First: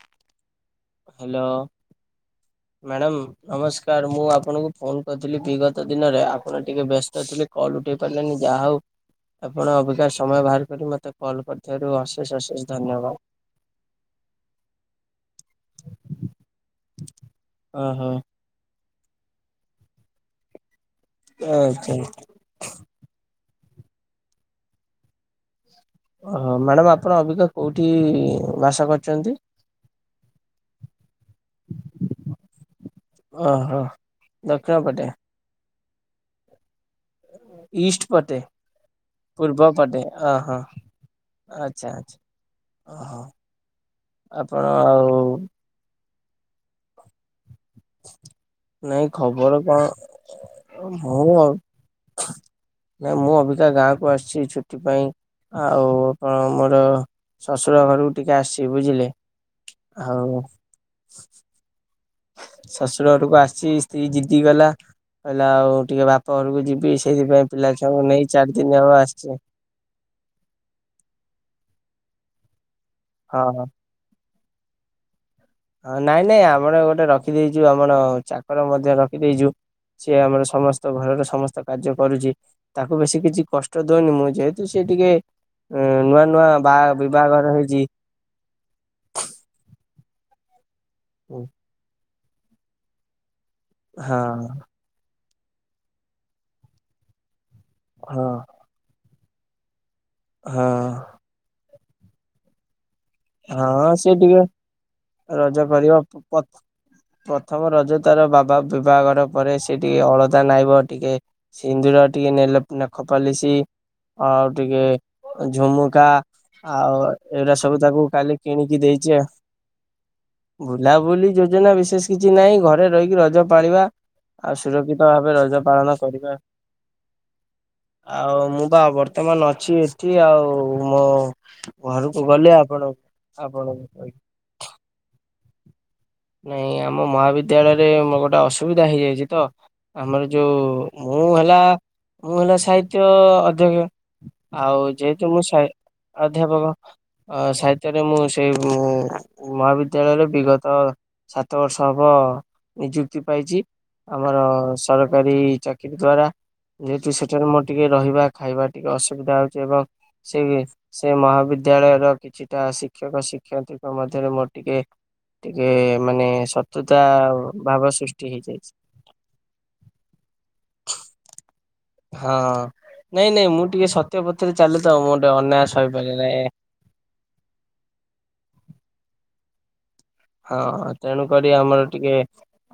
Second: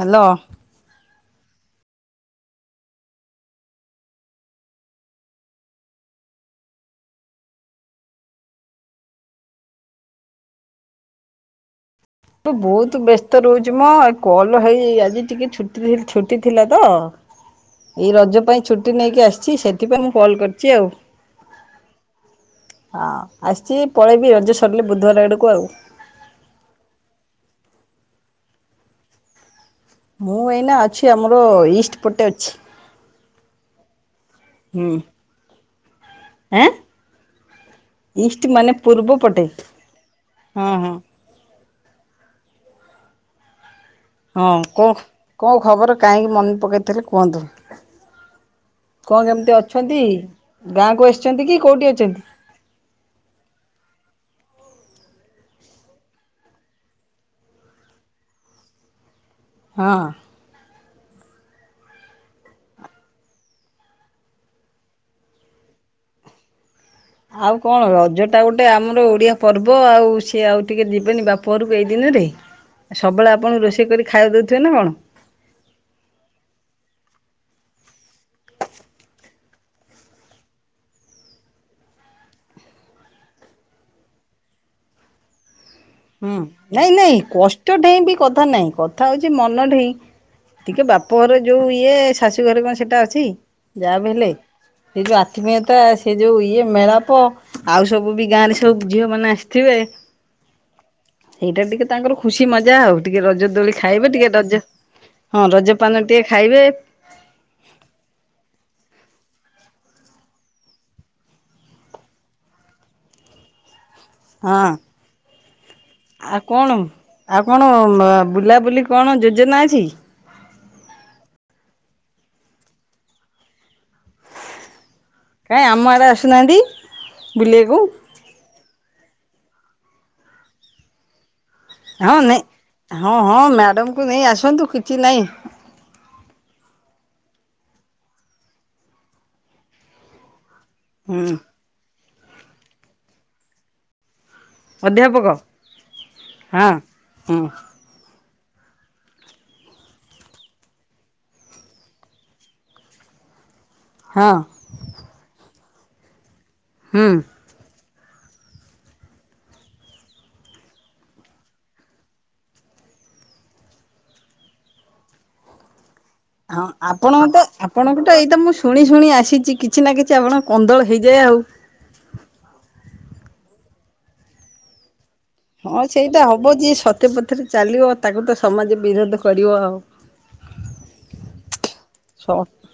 Hello. Hello madam ନମସ୍କାର ମୁଁ ଆପଣଙ୍କୁ ଫୋନ କରିଥିଲି ବିଗତ ଦିନରେ ଆପଣ ଟିକେ ବ୍ୟସ୍ତ ଥିଲେ କଲ୍ ଉଠେଇ ପାରିଲେନି ଯାହା ହଉ ଆପଣ ଅବିକା ସମୟ ବାହାର କରି ମତେ କଲ୍ କରିଥିବାରୁ ଅଶେଷ ମୁଁ ଅଶେଷ ବହୁତ ଧନ୍ୟବାଦ। ବ୍ୟସ୍ତ ରହୁଚି ମ ଏଇ କଲ ହେଇ। [unintelligible] [unintelligible] ଛୁଟି ଥିଲା। ତ। ଓହୋ ଏଇ ରଜ ପାଇଁ ଛୁଟ୍ ଛୁଟି ନେଇକି ଆସିଛି ସେଥିପାଇଁ ମୁଁ କଲ୍ କରିଛି ଆଉ। ଆଚ୍ଛା। ହଁ ଆସିଛି ପଳେଇବି ରଜ ସରିଲେ ବୁଧବାର ଆଡ଼କୁ ଆଉ। ଓହୋ ମ୍ୟାଡ଼ାାମ ଆପଣ ଅବିକା କୋଉଠି ବାସ କରୁଛନ୍ତି? ମୁଁ ଏଇନା ଅଛି। ଆମର ଇଷ୍ଟ ପଟେ ଅଛି, ଓହୋ ଦକ୍ଷିଣ ହୁଁ। ପଟେ ହେଁ? ଇଷ୍ଟ ପଟେ ପଟେ ପୂର୍ବ ପଟେ ଅ ହଁ ଆଛା। ଆଚ୍ଛା ଆଚଛା ଅ ହୋ। ହଁ କଣ କଣ ଖବର? କାହିଁକି ମନେ ପକାଇଥିଲି କୁହନ୍ତୁ। ନାଇଁ କଣ କେମିତି ଖବର କଣ? ଅଛନ୍ତି ଗାଁକୁ ମୁଁ, ଆସିଛନ୍ତି କି କୋଉଠି ଅଛନ୍ତି? ନାଇଁ ମୁଁ ଅବିକା ଗାଁକୁ ଆସଚି ଛୁ ଟି ପାଇଁ ଆଉ ଆପଣ ମୋର ଶଶୁର ଘରୁକୁ ଟିକେ ଆସିଚି ବୁଝିଲେ। ହଁ। ହଉ। ଶଶୁର ଘରୁକୁ ଆସିଛି ସ୍ତ୍ରୀ ଜିଦି କଲା କହିଲା ଆଉ ଟିକେ ବାପ ଘରୁକୁ ଯି ଆଉ କଣ ରଜଟା ଗୋଟେ ହବ ଆମର ଆସିଛି ଓଡ଼ିଆ ପର୍ବ ଆଉ ସିଏ ଆଉ ଟିକେ ଯିବେନି ବାପ ଘରୁ??? ଏଇ ଦିନରେ? ଆ ସବୁବେଳେ ହଁ ଆପଣ ହଁ। ରୋଷେଇ କରି ଖାଇବା ଦଉ ଥୁଏ ନାଁ କଣ? ହଁ ନାଇଁ ନାଇଁ ଆମର ଗୋଟେ ରଖିଦେଇଚୁ ଆମର ଚାକର ମଧ୍ୟ ରଖିଦେଇଚୁ। ସିଏ ଆମର ସମସ୍ତ ଘରର ସମସ୍ତ କାର୍ଯ୍ୟ କରୁଚି। ତାକୁ ବେଶୀ କିଛି କଷ୍ଟ ଦଉନି ମୁଁ ଯେହେତୁ ସିଏ ଟିକେ ଉ ନୂଆ ହୁଁ ନୂଆ ବା ନାଇଁ ନାଇଁ ବିବାହଘର କଷ୍ଟ ହେଇଛି। ଢେଇଁ ବି କଥା ନାଇଁ କଥା ହଉଚି ମନ ଠି। ଟିକେ ବାପ ଘର ହଁ ଯୋଉ ଇଏ ଶାଶୁ ଘରେ କଁ ସେଟା ଅଛି? ଯାହା ବି ହେଲେ ସେ ଯାଆ ତୁମେ ତ ସେ ଯଉ ଇଏ ମେଳାପ ଆଉ ସବୁ ହଁ ବି ଗାଁରେ ସବୁ ଝିଅମାନେ ସ୍ ଥିବେ। ହଁ। ତାଙ୍କର ଖୁସି ମଜା ଆଉ। ଟିକେ ରଜ ଦୋଳି ହଁ ଖାଇବେ ସିଏ ଟିକେ ରଜ ଟିକେ ହଁ ରଜ ରଜପାନ କରିବ। ଟିକେ ଖାଇବେ ପ୍ରଥ ପ୍ରଥମ ରଜ ତାର ବାବା ବିବାଘର ପରେ ସିଏ ଟିକେ ଅଳତା ନାଇବ। ଟିକେ ସିନ୍ଦୁର ଟିକେ ନେଲ ନଖପାଲିସି ଆଉ ହଁ। ଟିକେ ଝୁମୁ ଆଉ କଣ ଆଉ କଣ ମ ତାକୁ କାଲି କିଣିକି ବୁଲାବୁଲି ଦେଇଛି କଣ ଆଉ। ଯୋଜନା ଅଛି? ବୁଲାବୁଲି ତ ଭାବେ ରଜ କାଇଁ ଆମ ପାଳନ ଆଡ଼େ କରିବା, ଆସୁନାହାନ୍ତି ବୁଲିବାକୁ ଆଉ ମୁଁ ପା ବର୍ ତମ ନଛି ଏଠି ଆଉ ମୋ ହଁ ଘରୁକୁ ନାଇଁ ଗଲେ ଆପଣ ହଁ ହଁ ଆପଣଙ୍କୁ ମେଡ଼ମକୁ ନେଇ ଆସନ୍ତୁ କିଛି ନାହିଁ। [inaudible] ନାଇଁ ଆମ ମହାବିଦ୍ୟାଳୟରେ ମୋର ଗୋଟେ ଅସୁବିଧା ହେଇଯାଇଚି ତ ଆମର ଯୋଉ ଉ ମୁଁ ହୁଁ ହେଲା ମହିଳା ସାହିତ୍ୟ ଅଧ୍ୟକ୍ଷ ଆଉ ଅଧ୍ୟାପକ ଯେହେତୁ ମୁଁ ସାହି ହଁ ଅଧ୍ୟାପକ ହୁଁ ସାହିତ୍ୟରେ ମୁଁ ସେ ମହାବିଦ୍ୟାଳୟରେ ବିଗତ ସାତ ବର୍ଷ ହବ ନିଯୁକ୍ତି ପାଇଚି। ହଁ ଆମର ସରକାରୀ ଚା କି ଦ୍ଵାରା ହୁଁ। ଯେହେତୁ ସେଟାରେ ମୋ ଟିକେ ରହିବା ଖାଇବା ଟିକେ ଅସୁବିଧା ହଉଚି ଏବଂ ସେ ସେ ମହାବିଦ୍ୟାଳୟର କିଛିଟା ଶିକ୍ଷକ ଶିକ୍ଷୟିତ୍ରୀଙ୍କ ମଧ୍ୟରେ ମୋର ଟିକେ ଟିକେ ମାନେ ହଁ ଶତ୍ରୁତା ଆପଣ ତ ଭାବ ଆପଣଙ୍କ ତ ସୃଷ୍ଟି ଏଇତ ମୁଁ ହେଇଯାଇଛି। ଶୁଣି ଶୁଣି ଆସିଚି କିଛି ନା କିଛି ଆପଣଙ୍କ କନ୍ଦଳ ହେଇଯାଏ ଆଉ। ହଁ ନାଇଁ ନାଇଁ ମୁଁ ଟିକେ ସତ୍ୟ ପଥରେ ଚାଲେ ତ ମୋର ହଁ ସେଇଟା ହବ ଯିଏ ସତ୍ୟ ପଥରେ ଚାଲିବ ତାକୁ ତ ସମାଜ ବିରୋଧ କରିବ। ହ ହଁ ତେଣୁକରି ଆମର ଟିକେ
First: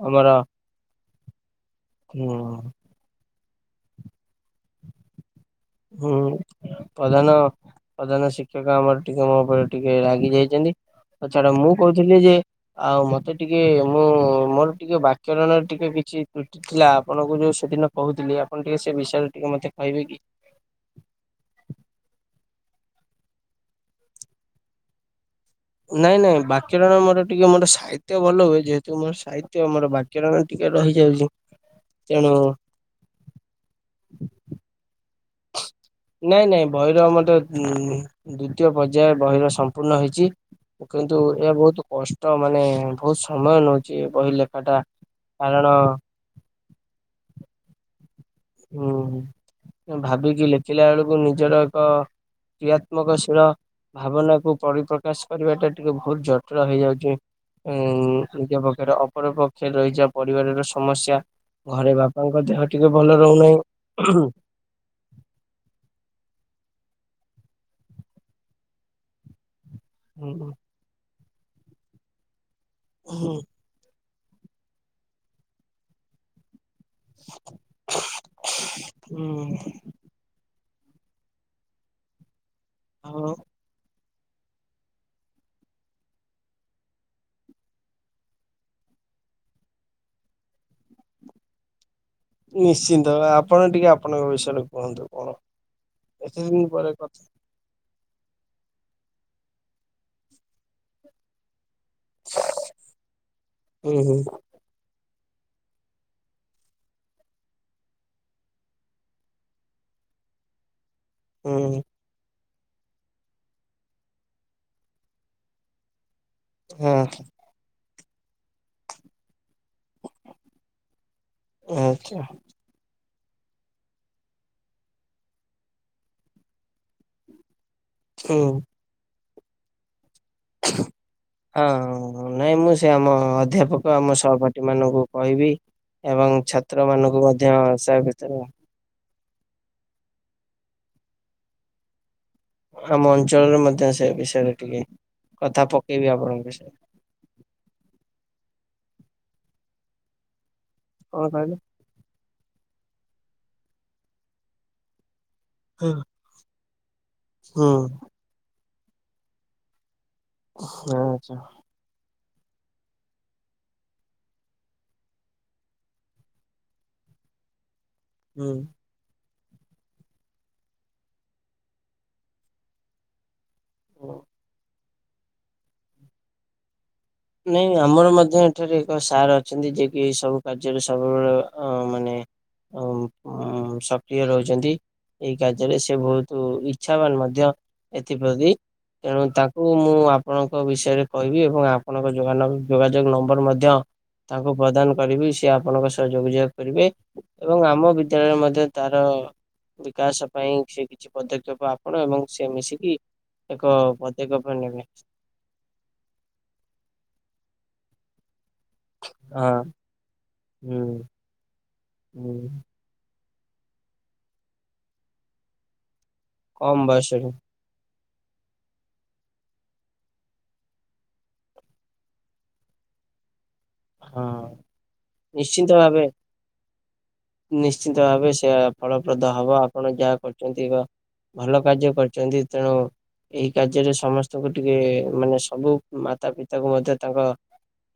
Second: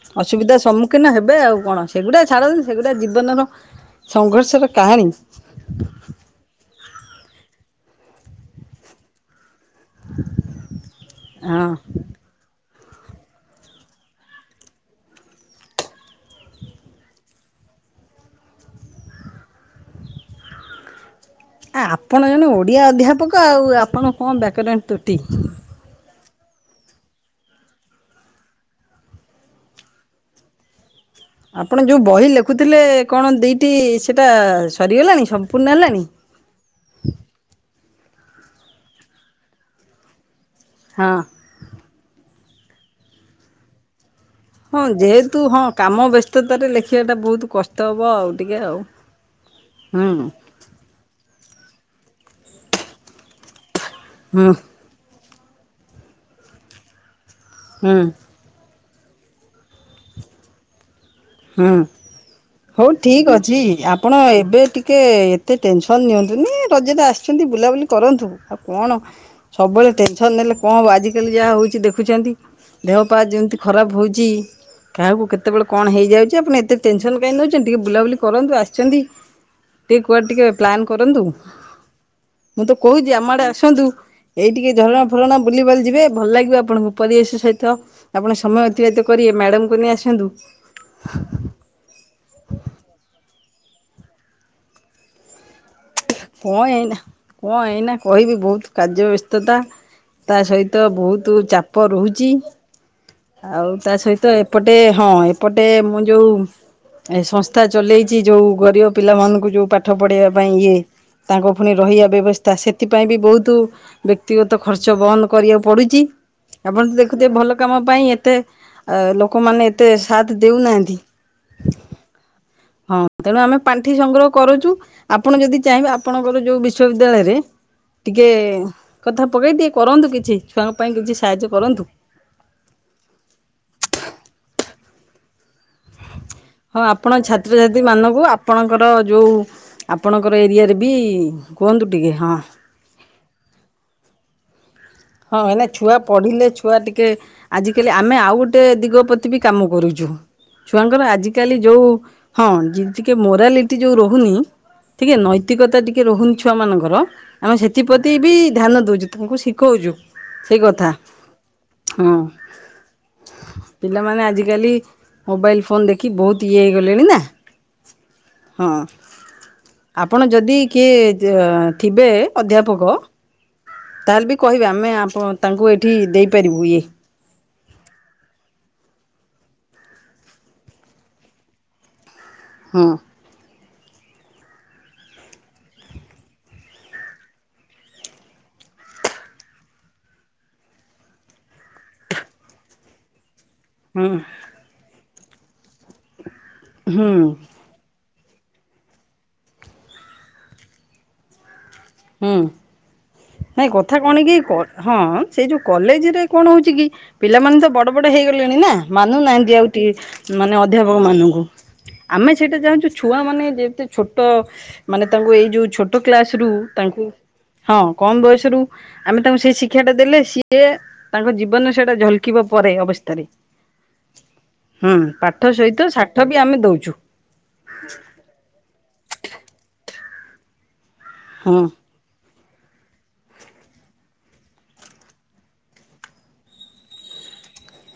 ଆମର ଅସୁବିଧା ସମ୍ମୁଖୀନ ହେବେ ଆଉ କଣ ସେଗୁଡା ଛାଡ଼ନ୍ତୁ ହୁଁ ସେଗୁଡାକ ଜୀବନର ସଂଘର୍ଷର କାହାଣୀ ହୁଁ। ପ୍ରଧାନ ପ୍ରଧାନ ଶିକ୍ଷକ ଆମର ଟିକେ ମୋ ଉପରେ ଟିକେ ରାଗି ଯାଇଚନ୍ତି ଛାଡ, ମୁଁ ହଁ କହୁଥିଲି ଯେ ଆଉ ମତେ ଟିକେ ମୁଁ ମୋର ଟିକେ ବାକ୍ୟରଣରେ ଟିକେ କିଛି ତ୍ରୁଟି ଥିଲା, ଆପଣଙ୍କୁ ଯଉ ସେଦିନ କହୁଥିଲି ଆପଣ ଟିକେ ସେ ବିଷୟରେ ଟିକେ ମତେ କହିବେ କି? ଆ ଆପଣ ଜଣେ ଓଡିଆ ଅଧ୍ୟାପକ ଆଉ ଆପଣ କଣ ବ୍ୟାକରଣ ତ୍ରୁଟି ନାଇଁ ନାଇଁ ବାକ୍ୟରଣ ମୋର ଟିକେ ମୋର ସାହିତ୍ୟ ଭଲ ହୁଏ, ଯେହେତୁ ମୋର ସାହିତ୍ୟ ମୋର ବାକ୍ୟରଣ ଟିକେ ରହିଛ ଆପଣ ଯଉ ବହି ଲେଖୁଥିଲେ, କଣ ଦିଟି ସେଇଟା ସରିଗଲାଣି? ସମ୍ପୂର୍ଣ୍ଣ ହେଲାଣି ନାଇଁ ନାଇଁ ଭୟର ଆମ ତ ଉଁ ଦ୍ଵିତୀୟ ପର୍ଯ୍ୟାୟ ବହିର ସମ୍ପୂର୍ଣ୍ଣ ହେଇଚି। ହଁ କିନ୍ତୁ ଏହା ବହୁତ କଷ୍ଟ। ତ ମାନେ ବହୁତ ସମୟ ନଉଚି। ହଁ ଯେହେତୁ ହଁ କାମ ବ୍ୟସ୍ତତାରେ ଲେଖିବା ଟା ବହୁତ କଷ୍ଟ ହବ ଆଉ। ଟିକେ ଆଉ ହୁଁ ହୁ ଆ ହୁଁ ଭାବିକି ଲେଖିଲା ବେଳକୁ ନିଜର ର କ୍ରିୟାତ୍ମକଶିଳ ଭାବନା ହୁଁ କୁ ପରିପ୍ରକାଶ ପରିବା ଟା ଟିକେ ବହୁତ ଜଟିଳ ହେଇଯାଉଛି। ହୁଁ ନିଜ ଅପରପକ୍ଷରେ ରହିଯଇଚିା ପରିବାରର ସମସ୍ୟା। ହୁଁ ଘରେ ବାପାଙ୍କ ଦେହ ଟିକେ ହଉ ଭଲ ଠିକ୍ ରହୁନାହିଁ। ଅଛି ଆପଣ ଏବେ ଟିକେ ଏତେ ଟେନସନ୍ ନିଅନ୍ତୁନି ରଜତା ଆସି ସେମିତି ବୁଲାବୁଲି କରନ୍ତୁ ଆଉ କଣ ସବୁବେଳେ ଟେନସନ ହୁଁ ନେଲେ କଣବ ଆଜି ଆଜିକାଲି ଯାହା ହେଉଛି ଦେଖୁଛନ୍ତି। ଦେହ ପା ଯେମତି ଖରାପ ହଉଛି। କାହାକୁ କେତେବେଳେ କଣ ହେଇଯା [unintelligible] ଟେନସନ୍ କାହିଁ ନେଉଛନ୍ତି ଟିକିେ ବୁଲାବୁଲି କରନ୍ତୁ। ଆସିଛନ୍ତି ହୁଁ ଟିକେ କୁଆଡ଼େ ଟିକେ ପ୍ଲାନ୍ କରନ୍ତୁ। ମୁଁ ତ କହୁଛି ଆମ ଆଉ ଆଡେ ଆସନ୍ତୁ। ଏଇ ଟିକେ ଝରଣା ଫରବୁଲିବାୁଲି ଯିବେ ଭଲ ଲାଗିବ। ଆପଣଙ୍କୁ ପରିବେଶ ସହିତ ଆପଣ ସମୟ ଅତିବାହିତ କରିବେ ମ୍ୟାଡ଼ମ୍କୁ ନେଇ ଆସନ୍ତୁ। [inaudible] ନିଶ୍ଚିନ୍ତ ଆପଣ ଟିକେ ଆପଣଙ୍କ ବିଷୟରେ କୁହନ୍ତୁ କଣ? ଏତେ ଦିନ କଁ ପରେ ଏଇନା କଥା କଁ ଏଇନା କହିବି ବହୁତ କାର୍ଯ୍ୟ ବ୍ୟସ୍ତତା ତା ସହିତ ବହୁତ ଚାପ ପ ରହୁଛି। ଆଉ ତା ହୁଁ ହୁଁ ସହିତ ଏପଟେ ହଁ ଏପଟେ ମୁଁ ଯୋଉ ଏ ସଂସ୍ଥା ଚଲେଇଛି ଯୋଉ ଗରିବ ପିଲାମାନଙ୍କୁ ଯୋଉ ପାଠ ପଢେଇବା ପାଇଁ ଇଏ ତାଙ୍କ ପୁଣି ହୁଁ ରହିବା ବ୍ୟବସ୍ଥା ତା ସେଥିପାଇଁ ବି ବହୁତ ବ୍ୟକ୍ତିଗତ ଖର୍ଚ୍ଚ ବନ୍ଦ କରିବାକୁ ପଡୁଚି। ଆପଣ ତ ହଁ ଦେଖୁଥିବେ ଭଲ କାମ ପାଇଁ ଏତେ ଆ ଲୋକମାନେ ଏତେ ସାଥ ଦେଉନାହାନ୍ତି ଆଚ୍ଛା [inaudible] ହଁ। ତେଣୁ ଆମେ ପାଣ୍ଠି ସଂଗ୍ରହ କରୁଛୁ ଆପଣ ଯଦି ଚାହିଁବେ ଆପଣଙ୍କର ଯୋଉ ବିଶ୍ବିଦ୍ୟାଳୟରେ ଟିକେ ହୁଁ। କଥା ପକେଇ ଟିଏ କରନ୍ତୁ କି ଛି ଛୁଆଙ୍କ ପାଇଁ କିଛି ସାହାଯ୍ୟ କରନ୍ତୁ। ହଁ ନାଇଁ ମୁଁ ସେ ଆମ ଅଧ୍ୟାପକ ଆମ ସହପାଠୀ ମାନଙ୍କୁ କହିବି ଏବଂ ହଁ ଛାତ୍ର ଆପଣ ମାନଙ୍କୁ ମଧ୍ୟ ସେ ଭିତରେ ଯେଉଁ ଆପଣଙ୍କର ଏରିଆରେ ବି କୁହନ୍ତୁ ଟିକେ ହଁ। ଆମ ଅଞ୍ଚଳରେ ମଧ୍ୟ ସେ ବିଷୟରେ ଟିକେ ହଁ କଥା ମ ଛୁଆ ପକେଇବି ଆପଣଙ୍କ ପଢିଲେ ବିଷୟରେ ଛୁଆ ଟିକେ ଆଜିକାଲି ଆମେ ଆଉ ଗୋଟେ ଦ ଦିଗ ପ୍ରତି ବି କାମ କରୁଛୁ। ଛୁଆଙ୍କର କଣ ଆଜିକାଲି କହିଲେ? ଯୋଉ ହଁ। ଟିକେ ମୋରାଲିଟି ଯୋଉ ରହୁନି ଟିକେ ନୈତ୍ ପ୍ରତିକତା ହୁଁ ଟିକେ ରହୁନି ଛୁଆମାନଙ୍କୁ କର ଆମେ ସେଥିପ୍ରତି ବି ଧ୍ୟାନ ଦେଉଛୁ ତାଙ୍କୁ ଶିଖଉଛୁ। ସେଇ କଥା ଆଚ୍ଛା ହୁଁ। ପିଲାମାନେ ଆଜିକାଲି ମୋବାଇଲ୍ ଫୋନ୍ ଦେଖି ବହୁତ ଇଏ ହେଇଗଲେଣି ନା ହୁଁ। ହଁ। ଆପଣ ଯଦି କିଏ ଥିବେ ଅଧ୍ୟାପକ ତାହେଲେ ବି କହିବେ ଆମେ ଆମ୍ ହଁ ତାଙ୍କୁ ଏଇଠି ଦେଇପାରିବୁ ଇଏ ନାଇଁ ଆମର ମଧ୍ୟ ଏଠାରେ ଏକ ସାର୍ ଅଛନ୍ତି ଯିଏକି ସବୁ କାର୍ଯ୍ୟରେ ସବୁବେଳେ ଅ ମାନେ ଓ ହଁ ହ [unintelligible] ସକ୍ରିୟ ରହିଛନ୍ତି ଏଇ କାର୍ଯ୍ୟରେ ସେ ବହୁତ ଇଚ୍ଛାବାନ୍ ମଧ୍ୟ ଏଥିପ୍ରତି ତେଣୁ ତାଙ୍କୁ ମୁଁ ଆପଣଙ୍କ ବିଷୟରେ କହିବି ଏବଂ ଅପ୍ ଯୋଗାଯୋଗ ନମ୍ବର ମଧ୍ ମଧ୍ୟ ହୁଁ। ତାଙ୍କୁ ପ୍ରଦାନ କରିବି ଇସ୍ ସେ ଆପଣଙ୍କ ସହ ଯୋଗାଯଗ କରିବେ ହୁଁ ଏବମ୍ ଆମ ବିଦ୍ୟାଳୟରେ ମଧ୍ୟ ତାର ବିକାଶ ପାଇଁ ସେ କିଛି ପଦକ୍ଷେପ ଆବ କଣ ଏବମ୍ ହୁଁ ସେ ମିଶିକି ଏକ ନାଇଁ କଥା କଣ କି ପଦକ୍ଷେପ ନେବେ। ହଁ ସେଇ ଯୋଉ କଲେଜ ରେ କଣ କହୁଚି କି ପିଲା ମାନେ ତ ବଡ଼ ବଡ଼ ହେଇଗ ଇଗଲେଣି ନା ମାନୁନାହାନ୍ତି ହଁ ଆଉ ଟି ହୁଁ ଅଧ୍ୟାପକ ମାନଙ୍କୁ ଆମେ ହୁଁ ସେଟା ଚାହୁଁଛୁ ଛୁଆ ମାନେ ଯେମତି ଛୋଟ ମାନେ ତାଙ୍କୁ ଏଇ ଯୋଉ ଛୋଟ ଛୋଟ କ୍ଲାସ୍ ରୁ କମ ତାଙ୍କୁ ବୟସରୁ ହଁ। କମ୍ ବୟସରୁ ଆମେ ତାଙ୍କୁ ସେଇ ଶିକ୍ଷାଟା ଦେଲେ ସିଏ ତାଙ୍କ ଜୀବନେ ସେଇଟା ଝଲକିବ ପରେ ଅବସ୍ଥାରେ। ହଁ ହୁଁ ପାଠ ନିଶ୍ଚିନ୍ତ ସହିତ ଭାବେ ସାଠ ବି ଆମେ ଦଉଛୁ ନିଶ୍ଚିନ୍ତ ଭାବେ ସେଇୟା ଫଳ ପ୍ରଦ ହବ ଆପଣ ଯାହା କରୁଛନ୍ତି ବା ହଁ ଭଲ କାର୍ଯ୍ୟ କରିଛନ୍ତି। ତେଣୁ ଏହି କାର୍ଯ୍ୟରେ ସମସ୍ତଙ୍କୁ ଟିକେ ଏ ମାନେ ସବୁ ମାତା ପିତାକୁ ମଧ୍ୟ ତାଙ୍କ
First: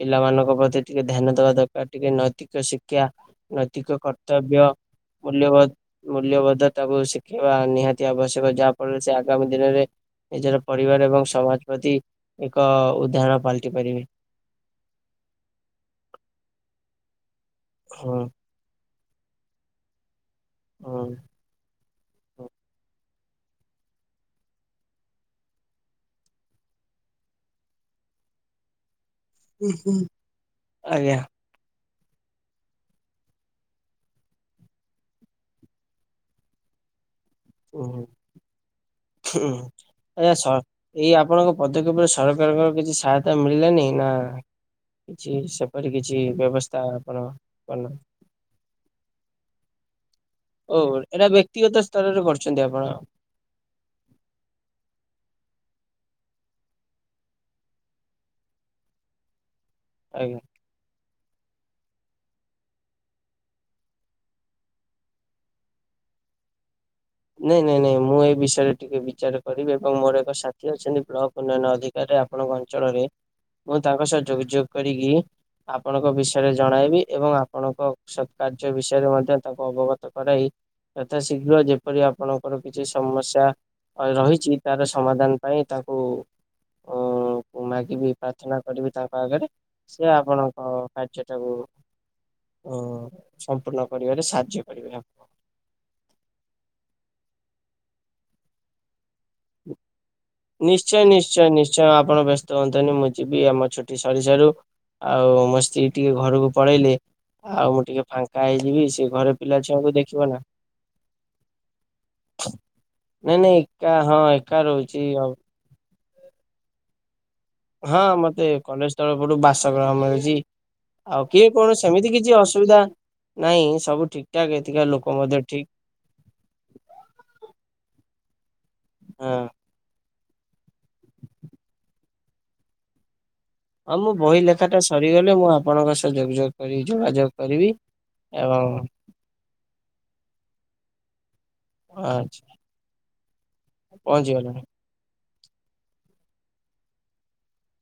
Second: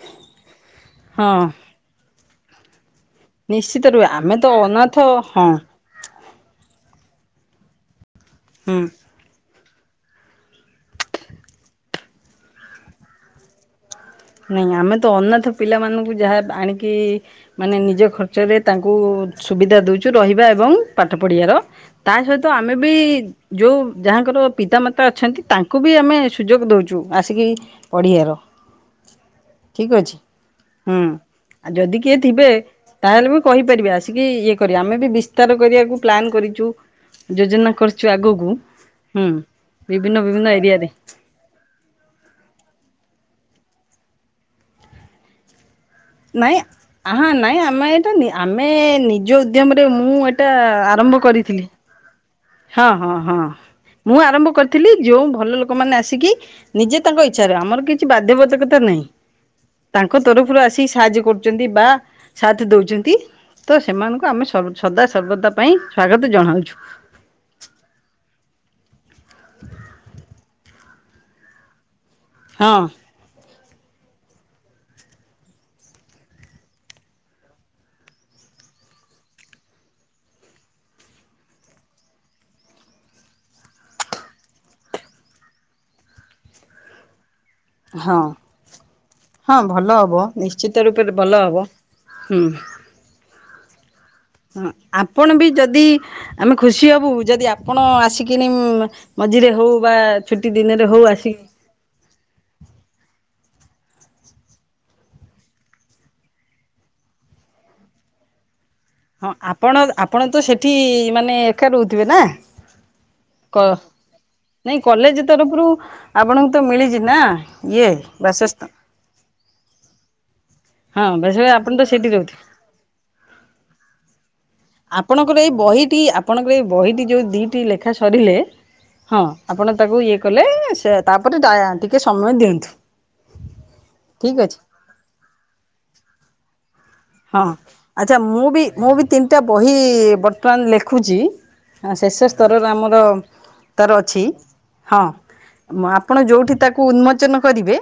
ପିଲାମାନଙ୍କ ପତ୍ ଟିକେ ଧ୍ୟାନ ହଁ ଦେବା ଦରକାର ଟିକେ ନ ଠିକ୍ ଅଛି। ନିଶ୍ଚିତ ରୁହେ ଆମେ ତ ଅନାଥ ହଁ। ମୂଲ୍ୟବୋଧ ମୂଲ୍ୟବୋଧ ତାକୁ ଶିଖେଇବା ନିହାତି ତି ଆବଶ୍ୟକ ହୁଁ ଯାହାଫଳରେ ସେ ଆଗ ଦିନରେ ନିଜର ପରିବାର ଏବଂ ସମାଜ ପ୍ରତି ଏକ ଉଦାହରଣ ପାଲଟି ପାରିବେ। ନାଇଁ ଆମେ ତ ଅନାଥ ପିଲାମାନଙ୍କୁ ଯାହା ଆଣିକି? ମାନେ ନିଜ ହଁ ଖର୍ଚ୍ଚରେ ତାଙ୍କ କୁ ସୁବିଧା ଦଉଛୁ। ରହିବା ଏବଂ ହଁ। ପାଠ ପଢ଼ିବାର ତା ହଁ। ସହିତ ଆମେ ବି ଯୋଉ ଯାହାଙ୍କର ପିତାମାତା ଅଛନ୍ତି ତାଙ୍କୁ ବି ଆମେ ସୁଯୋଗ ଦଉଛୁ ଆସିକି ପଢିବାର। ହୁଁ ହୁଁ। ଠିକ ଅଛି ହୁଁ ଆଜ୍ଞା ଯଦି କିଏ ଥିବେ ତାହେଲେ ମୁ କହିପାରିବେ ଆସିକି ଇଏ କରୀବେ ଆମେ ବି ବିସ୍ତାର କରିବାକୁ ପ୍ଲାନ୍ କରିଛୁ। ଯୋଜନା କରିଛୁ ଆଗକୁ ହୁଁ ବିଭିନ୍ନ ହୁଁଏହା ବିଭିନ୍ନ ସର ଏରିଆରେ ଏଇ ଆପଣଙ୍କ ପଦକ୍ଷେପରେ ସରକାରଙ୍କ କିଛି ସହାୟ ମିଳିଲନି ନା କିଛି ସ୍ ନାଇଁ ହ ନାଇଁ କଲ ଆମେ ଏଇଟା ଆମେ ନିଜ ଉଦ୍ୟମ ରେ ମୁଁ ଏଇଟା ଓ ଆରମ୍ଭ ଏଟ କରିଥିଲି। ବ୍ୟକ୍ତିଗତ ସ୍ତରରେ କର ହଁ ହଁ ହଁ ମୁଁ ଆରମ୍ଭ କରିଥିଲି ଯୋଉ ଭଲ ଲୋକ ମାନେ ଆସିକି ନିଜେ ତାଙ୍କ ଇଚ୍ଛାରେ ଆମର କିଛି ବାଧ୍ୟବାଧକତା ନାହିଁ। ତାଙ୍କ ଆଜ୍ଞା। ତରଫରୁ ଆସିକି ସାହାଯ୍ୟ କରୁ ବା ସାଥ ଦଉଛନ୍ତି ତ ସେମାନଙ୍କୁ ଆମେ ସଦା ସର୍ବଦା ପାଇଁ ସ୍ଵାଗତ ଜଣାଉଛୁ। ନାଇଁ ନାଇଁ ନାଇଁ ମୁଁ ଏ ବିଷୟରେ ଟିକେ ବିଚାର କରିବି ଏବଂ ମୋର ଏକ ସାଥି ଅଛନ୍ତି ବ୍ଲକ ଉନ୍ନୟନ ଅଧି ଆପଣଙ୍କ ହଁ ଅଞ୍ଚଳରେ ମୁଁ ତାଙ୍କ ସହ ଯୋଗାଯୋଗ କରିକି ଆପଣଙ୍କ ବିଷୟରେ ଜଣାଇବି ଏବଂ ଆପଣଙ୍କ ସତ୍ କାର୍ଯ୍ୟ ବିଷୟରେ ମଧ୍ୟ ତାଙ୍କୁ ଅବଗତ କରାଇ ଯଥାଶୀଘ୍ର ଯେ ଯେପରି ଆପଣଙ୍କର କିଛି ସମସ୍ୟା ରହିଛି ତାର ସମାଧାନ ପାଇଁ ତାକୁ ମାଗିବି ହଁ ପ୍ରାର୍ଥନା କରିବି ତାଙ୍କ ଆଗରେ ହଁ ଭଲ ସେ ହବ ଆପଣଙ୍କ ନିଶ୍ଚିତ ରୂପରେ ଭଲ କାର୍ଯ୍ୟଟାକୁ ହବ ହୁଁ। ଉ ସମ୍ପୂଣ୍ଣ ହଁ ଆପଣ ବି ଯଦି ଆମେ ଖୁସି ହବୁ ଯଦି ଆପଣ ଆସିକିନି ମଝିରେ ହଉ ବା ଛୁଟି ଦିନରେ ହଉ ନିଶ୍ଚୟ ଆସିକି ନିଶ୍ଚୟ ନିଶ୍ଚୟ ଆପଣ ବ୍ୟସ୍ତ ହୁଅନ୍ତନି ମୁଁ ଯିବି। ବି ଆମ ଛୁଟି ସରିଷାରୁ ଆଉ ମୋ ସ୍ତ୍ରୀ ଟିକେ ଘରକୁ ପଳେଇଲେ ଆଉ ମୁଁ ଟିକେ ଫାଙ୍କା ହେଇ ହଁ ଆପଣ ଆପଣ ତ ସେଠି ମାନେ ଏକା ରହୁଥିବେ ନା ନାଇଁ ନାଇଁ କ ଏକା ହଁ ଏକା ନାଇଁ ରହୁଛି କଲେଜ ଆଉ ତରଫରୁ ଆପଣଙ୍କୁ ତ ମିଳିଛି ନା ଇଏ ହଁ ମତେ ବାସସ୍ଥାନ କଲେଜ ତରଫରୁ ବାସଗ୍ରହ ମିଳିଛି। ହଁ ଆଉ ବାସ କିଏ ଆପଣ କଣ ତ ସେଠି ସେମିତି କିଛି ରହୁଥିବେ ଅସୁବିଧା ନାହିଁ ସବୁ ଠିକଠାକ। ଆପଣଙ୍କର ଏଇ ବହିଟି ଆପଣଙ୍କର ଏଇ ବହିଟି ଯୋଉ ଦିଟି ଲେଖା ସରିଲେ। ହଁ ଆପଣ ତାକୁ ଇଏ କଲେ ସେ ତାପରେ ଟିକେ ସମୟ ଦିଅନ୍ତୁ। ହଁ ମୁଁ ବହି ଠିକ୍ ଅଛି ଲେଖା ଟା ସରିଗଲେ ମୁଁ ଆପଣଙ୍କ ସହ ଯୋଗଯୋଗ ହଁ ଆଛା ମୁଁ ବି ମୁଁ ବି ତିନିଟା ବହି ବର୍ତ୍ତମାନ ଲେଖ ଲେଖୁଛି। ହଁ ଶେର୍ଷ ଆଚ୍ଛା ସ୍ତରରେ ଆମର ତାର ଅଛି ପହଞ୍ଚିଗଲାଣି ହଁ। ଆପଣ ଯୋଉଠି ତାକୁ ଉନ୍ମୋଚନ କରିବେ।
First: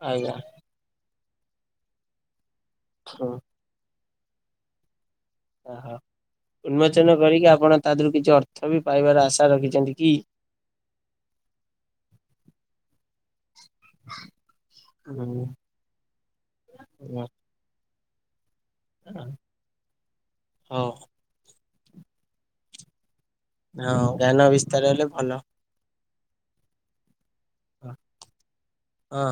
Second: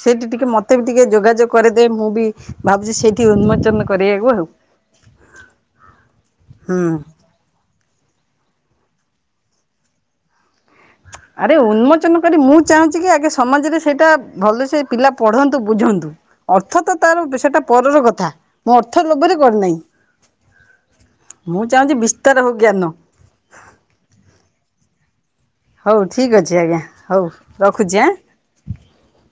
ସେଠି ଆଜ୍ଞା ଟିକେ ମତେ ବି ଟିକେ ଯୋଗାଯ କରିଦେ ମୁଁ ବି ଭାବୁ ଉନ୍ମଚନ କରିବାକୁ ଆଉ ଓହୋ ହୁଁ। ଉନ୍ମୋଚନ କରିକି ଆପଣ ତା ଦେହରୁ କିଛି ଅର୍ଥ ବି ପାଇବାର ଆଶା ରଖିଛନ୍ତି କି? ଆରେ ଉନ୍ମୋଚନ କରି ମୁଁ ଚାହୁଁଛି କି ଆଗେ ସମାଜରେ ସେଇଟା ଭଲ ସେେ ପିଲା ହୁଁ, ପଢନ୍ତୁ ବୁଝନ୍ତୁ ଅର୍ଥ ତ ତାର ସେଇଟା ପରର କଥା। ଥା। ମୁଁ ଅର୍ଥ ଲୋଭରେ କରିନାହିଁ। ହଉ ମୁଁ ଚାହୁଁଛି ବିସ୍ତାର ହଉ ଜ୍ଞାନ। ହଁ ଜ୍ଞାନ ବିସ୍ତାର ହେଲେ ଭଲ। ହଉ ଠିକ୍ ଅଛି ଆଜ୍ଞା ହଉ। ହଁ ରଖୁଛି ଆଁ। ହଁ।